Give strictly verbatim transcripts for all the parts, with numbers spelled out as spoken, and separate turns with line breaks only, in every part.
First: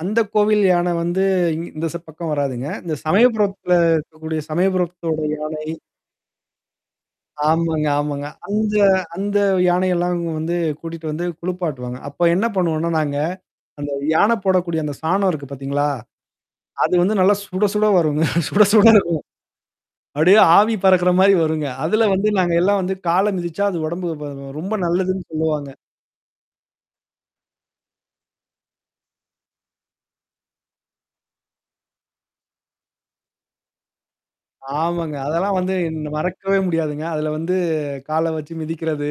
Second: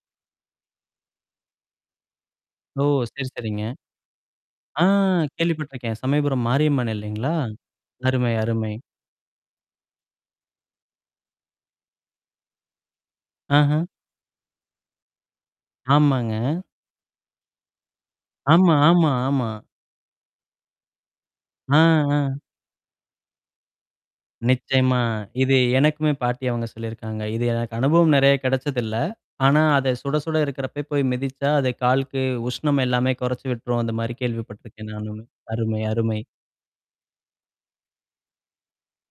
அந்த கோவில் யானை வந்து இங் இந்த ச பக்கம் வராதுங்க.
ஓ!
இந்த
சரி, சரிங்க.
சமயபுரத்துல இருக்கக்கூடிய
ஆ
சமயபுரத்தோட யானை.
கேள்விப்பட்டுருக்கேன். சமயபுரம் மாரியம்மன் இல்லைங்களா?
ஆமாங்க, ஆமாங்க.
அருமை, அருமை.
அந்த அந்த யானையெல்லாம் வந்து கூட்டிட்டு வந்து குளிப்பாட்டுவாங்க. அப்ப என்ன பண்ணுவோம்னா நாங்க,
ஆஹம்.
அந்த யானை போடக்கூடிய அந்த சாணம் இருக்கு பார்த்தீங்களா?
ஆமாங்க.
அது வந்து நல்லா சுட சுட வருங்க. சுட
ஆமா,
சுட
ஆமா,
இருக்கும்.
ஆமா.
அப்டியே ஆவி பறக்கற மாரி வருங்க.
ஆ,
அதுல வந்து
ஆ.
நாங்க எல்லாம் வந்து கால மிதிச்சா அது உடம்புக்கு ரொம்ப
நிச்சியமா.
நல்லதுன்னு
இது
சொல்லுவாங்க.
எனக்குமே பாட்டி அவங்க சொல்லியிருக்காங்க. இது எனக்கு அனுபவம் நிறைய கிடைச்சதில்ல. ஆனா அத சுட சுட இருக்கிறப்பயே போய் மிதிச்சா அத காலுக்கு உஷ்ணம் எல்லாமே குறைச்சு விட்டுரும் அந்த மாரி கேள்விப்பட்டுருக்கேன்
ஆமாங்க.
நானும்.
அதெல்லாம் வந்து
அருமை, அருமை.
மறக்கவே முடியாதுங்க. அதுல வந்து கால வச்சு மிதிக்கிறது.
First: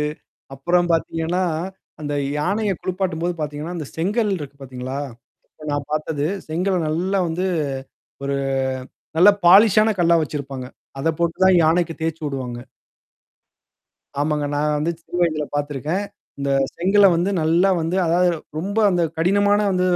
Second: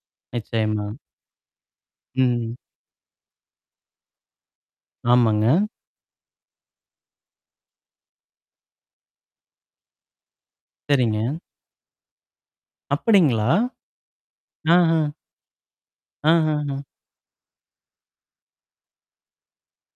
அப்புறம்
நிச்சியமா.
பார்த்தீங்கன்னா, அந்த
ம்.
யானைய குளிப்பாட்டும்போது பார்த்தீங்கன்னா, அந்த செங்கல் இருக்கு பார்த்தீங்களா?
ஆமாங்க.
இப்ப நான் பார்த்தது. செங்கல நல்லா வந்து ஒரு நல்ல பாலிஷான கல்லா வச்சிருப்பாங்க. அத
சரிங்க.
போட்டு தான் யானைக்கு தேய்ச்சுடுவாங்க.
அப்டிங்களா?
ஆமாங்க. நான் வந்து
ஆஹம்.
சின்ன வயதில பார்த்துருக்கேன். இந்த
ஆஹம்.
செங்கல வந்து நல்லா வந்து அதாவது ரொம்ப அந்த கடினமான வந்து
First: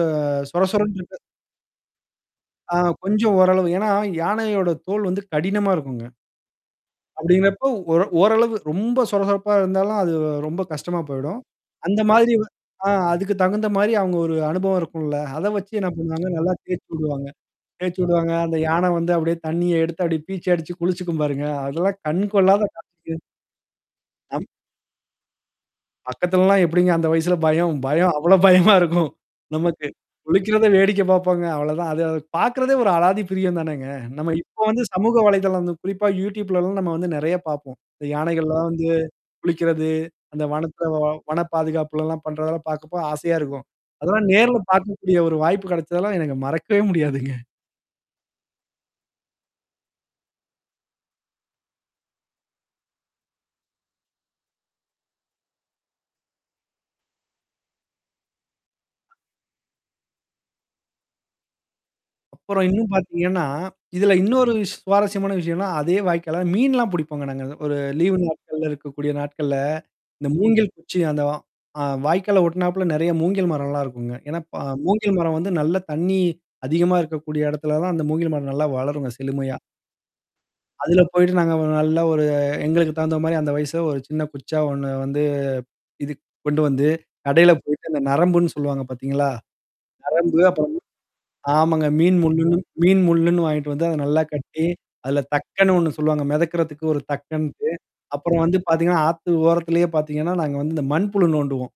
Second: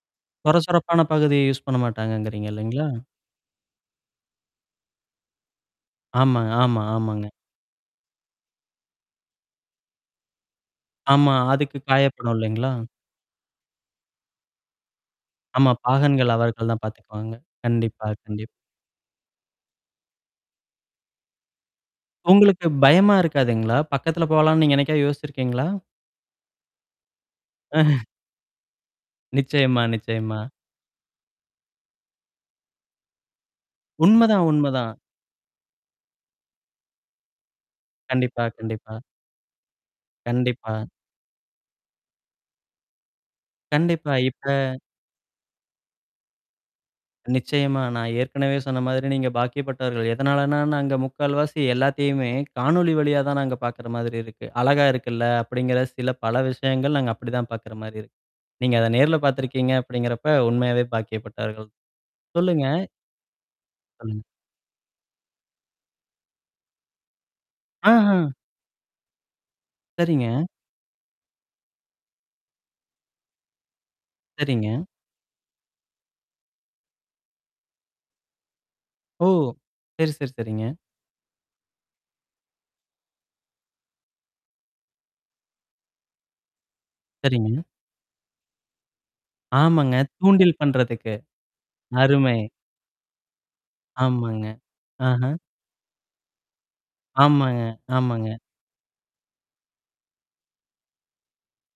சொர
சொர சொரன்
சொரப்பான
இருக்க
பகுதிய யூஸ் பண்ண மாட்டாங்கங்கிறீங்க
ஆ
இல்லைங்களா?
கொஞ்சம் ஓரளவு. ஏன்னா, யானையோட தோல் வந்து கடினமா இருக்குங்க.
ஆமாங்க, ஆமா, ஆமாங்க.
அப்டிங்கிறப்போ ஒர ஓரளவு ரொம்ப சொர சொரப்பா இருந்தாலும் அது ரொம்ப கஷ்டமா
ஆமா.
போயிடும்.
அதுக்கு
அந்த மாதிரி
காயப்படும்
வ
இல்லைங்களா?
ஆ அதுக்கு தகுந்த மாரி அவுங்க ஒரு அனுபவம் இருக்கும்ல. அத
ஆமா.
வச்சு என்ன பண்ணுவாங்க,
பாகன்கள்
நல்லா
அவர்கள் தான்
தேர்ச்சு விடுவாங்க.
பார்த்துக்குவாங்க.
தேயச்சு
கண்டிப்பா,
விடுவாங்க.
கண்டிப்பா.
அந்த யானை வந்து அப்டியியே தண்ணீய எடுத்து அப்டி பீச்சு அடிச்சு குளிச்சுக்கும் பாருங்க. அதெல்லாம் கண் கொள்ளாத
உங்களுக்கு பயமா
காட்சி.
இருக்காதுங்களா? பக்கத்துல
அம்
போலான்னு நீங்க என்னைக்காவது யோசிச்சிருக்கீங்களா?
பக்கத்துலலாம் எப்டிங்க அந்த வயசுல பயம். பயம் அவ்வளோ பயமா இருக்கும்
நிச்சியமா,
நமக்கு.
நிச்சியமா.
குளிக்கிறத வேடிக்க பாப்போங்க. அவ்வளோதான். அது அது பார்கறதே ஒரு அலாதி பிரியம் தானேங்க. நம்ம
உண்மதான்,
இப்போ வந்து
உண்மதான்.
சமூக வலைதளம் குறிப்பா Youtubeலலாம் நம்ம வந்து நறைய பார்ப்போம். இந்த
கண்டிப்பா,
யானைகள்லாம் வந்து
கண்டிப்பா.
குளிக்கிறது, அந்த
கண்டிப்பா.
வனத்த வ வன பாதுகாப்புலல்லாம் பண்றதெல்லாம் பாார்க்கப்போ ஆசையா இருக்கும்.
கண்டிப்பா.
அதெல்லாம்
இப்ப
நேர்ல பார்க்கக்கூடிய ஒரு வாய்ப்பு கிடைச்சதெல்லாம் எனக்கு மறக்கவே முடியாதுங்க.
நிச்சியமா. நான் ஏற்கனவே சொன்ன மாதிரி நீங்க பாக்கியப்பட்டவர்கள். எதனாலனா நாங்க முக்கால் வாசி எல்லாத்தையுமே காணொளி வழியா தான் நாங்க பார்க்கற மாதிரி இருக்கு. அழகா இருக்குல்ல அப்டிங்கிற சில பல விஷயங்கள் நாங்க அப்டிதான் பார்க்கற மாரி இருக்கு. நீங்க அத நேர்ல பார்த்துருக்கீங்க அப்டிங்கிறப்ப உண்மையாவே பாக்கியப்பட்டர்கள்
அப்புறம்
சொல்லுங்க.
இன்னும் பார்த்தீங்கன்னா, இதுல
ம்.
இன்னொரு விஷ் சுவாரஸ்யமான விஷயம்னா, அதே வாய்க்கால மீன்லாம் புடிப்போங்க நாங்க. ஒரு
ஆஹா.
லீவ் நாட்கள்ல இருக்கக்கூடிய நாட்கள்ல. இந்த
சரிங்க.
மூங்கில் குச்சி அந்த வா ஆ வாய்க்கால ஒட்டுனாப்ல நிறைய மூங்கில் மரம்லாம் இருக்குங்க. ஏன்னா, ப
சரிங்க.
மூங்கில் மரம் வந்து நல்ல தண்ணி அதிகமா இருக்கக்கூடிய இடத்துல தான் அந்த மூங்கில் மரம் நல்லா வளரும்ங்க
ஓ!
செழுமையா.
சரி, சரி, சரிங்க.
அதில போயிட்டு நாங்க ஒரு நல்ல ஒரு எங்களுக்கு தகுந்த மாரி அந்த வயச ஒரு சின்ன குச்சா ஒண்ணு வந்து இது கொண்டு வந்து கடையில
சரிங்க.
போயிட்டு அந்த நரம்புன்னு சொல்லுவாங்க பார்த்தீங்களா?
ஆமாங்க.
நரம்பு
தூண்டில்
அப்புறம்.
பண்றதுக்கு.
ஆமாங்க. மீன்
அருமை.
முள்ளுன்னு மீன் முள்ளுன்னு வாங்கிட்டு வந்து அத நல்லா
ஆமாங்க.
கட்டி, அதில
ஆஹம்.
தக்கன்னு ஒண்ணு சொல்லுவாங்க. மிதக்கறதுக்கு ஒரு
ஆமாங்க,
தக்கன்ட்டு.
ஆமாங்க.
அப்புறம் வந்து பார்த்தீங்கன்னா, ஆத்து ஓரத்திலேயே பார்த்தீங்கன்னா, நாங்க வந்து இந்த மண்புழு நோண்டுவோம்.